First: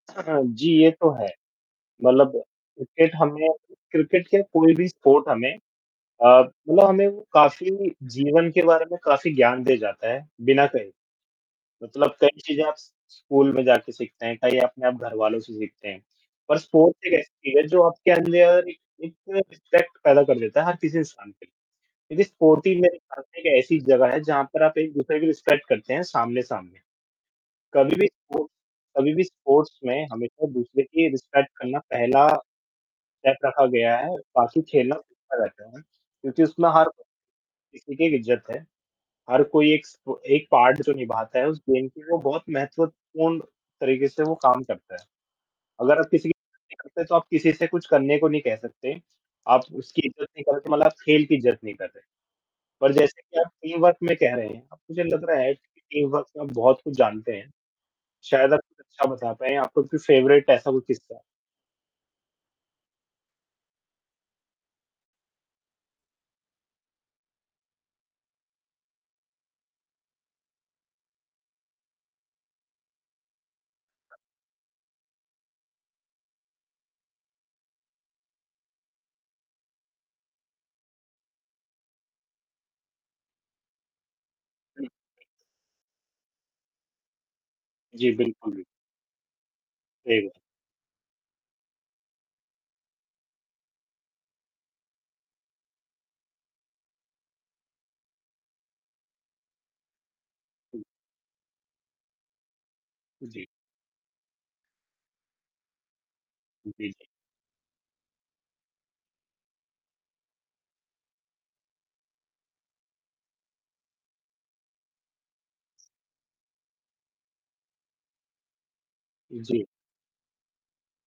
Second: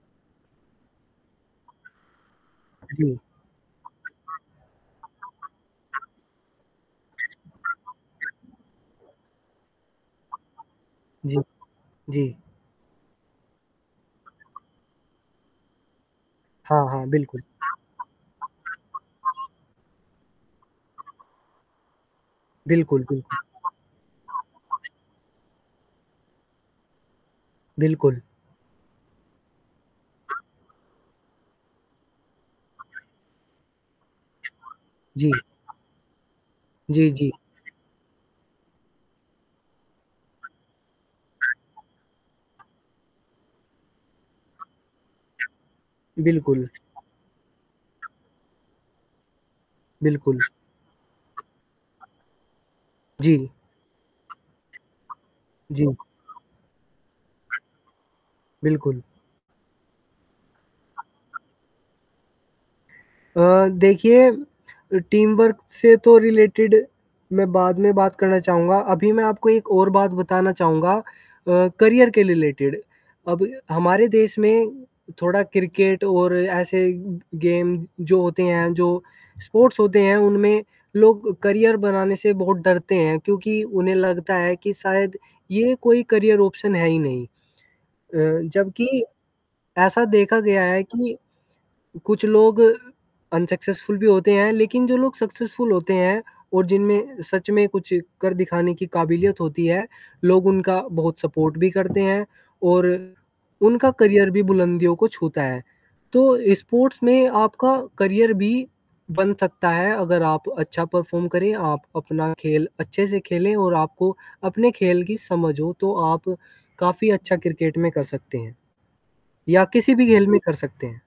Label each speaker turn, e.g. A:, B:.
A: हाँ जी, ये तो है। मतलब क्रिकेट
B: जी।
A: हमें क्रिकेट क्या कोई भी स्पोर्ट हमें? अ, मतलब हमें वो काफ़ी जीवन के बारे में काफ़ी ज्ञान दे जाता है, बिना कहे। तो
B: जी।
A: मतलब
B: जी।
A: कई चीज़ें आप स्कूल में जाके सीखते हैं, कई आपने आप घरवालों से सीखते हैं। पर
B: हाँ, हाँ,
A: स्पोर्ट्स एक
B: बिल्कुल।
A: ऐसी चीज़ है जो आपके अंदर एक एक रिस्पेक्ट पैदा कर देता है हर किसी इंसान के। ये जो स्पोर्टिंग में
B: बिल्कुल, कुल।
A: रहते हैं ये ऐसी जगह है जहाँ पर आप एक दूसरे को गेम करते हैं सामने-सामने। कभी भी
B: बिल्कुल।
A: सो कभी भी स्पोर्ट्स में हमेशा दूसरे की रिस्पेक्ट करना पहला स्टेप रखा गया है, बाकी खेलना तो
B: जी।
A: होता रहता है वहाँ क्योंकि उसमें हर
B: जी, जी।
A: ठीक है, इज्ज़त है। हर कोई एक स एक पार्ट जो निभाता है उस दिन के लिए वो बहुत महत्वपूर्ण तरीके से वो काम करता है। अगर आप किसी
B: बिल्कुल।
A: करते तो आप किसी से कुछ करने को नहीं कह सकते? आप उसकी इज़्ज़त
B: बिल्कुल।
A: नहीं करते, मतलब खेल की इज़्ज़त नहीं करते। पर जैसे कि
B: जी।
A: आप टीमवर्क में कह रहे हैं, अब मुझे लग रहा है कि
B: जी।
A: टीमवर्क में बहुत कुछ जानते हैं। शायद आप एक
B: बिल्कुल।
A: किस्सा बता पाएँ आपका कोई फेवरेट ऐसा कोई किस्सा?
B: अ, देखिए टीमवर्क से तो रिलेटेड मैं बाद में बात करना चाहूँगा। अभी मैं आपको एक और बात बताना चाहूँगा। अ, करियर के लिए रिलेटेड अब हमारे देश में थोड़ा क्रिकेट और ऐसे गेम जो होते हैं जो स्पोर्ट्स होते हैं उनमें लोग करियर बनाने से बहुत डरते हैं क्योंकि उन्हें लगता है कि
A: जी।
B: शायद ये कोई करियर ऑप्शन है ही नहीं।
A: जी,
B: अ,
A: बिल्कुल, बि
B: जबकि ऐसा
A: सही बात।
B: देखा गया है कि कुछ लोग अनसक्सेसफुल भी होते हैं लेकिन जो लोग सक्सेसफुल होते हैं और जिनमें सच में कुछ कर दिखाने की काबिलियत होती है लोग उनका बहुत सपोर्ट भी करते हैं और।
A: जी।
B: उनका करियर भी बुलंदियों को छूता है। तो
A: जी,
B: स्पोर्ट्स
A: जी।
B: में आपका करियर भी बन सकता है अगर आप अच्छा परफ़ॉर्म करें आप अपना खेल अच्छे से खेलें और आपको अपने खेल की समझ हो तो आप काफ़ी अच्छा क्रिकेट में कर सकते हैं। या
A: जी।
B: किसी भी घेल में कर सकते हैं।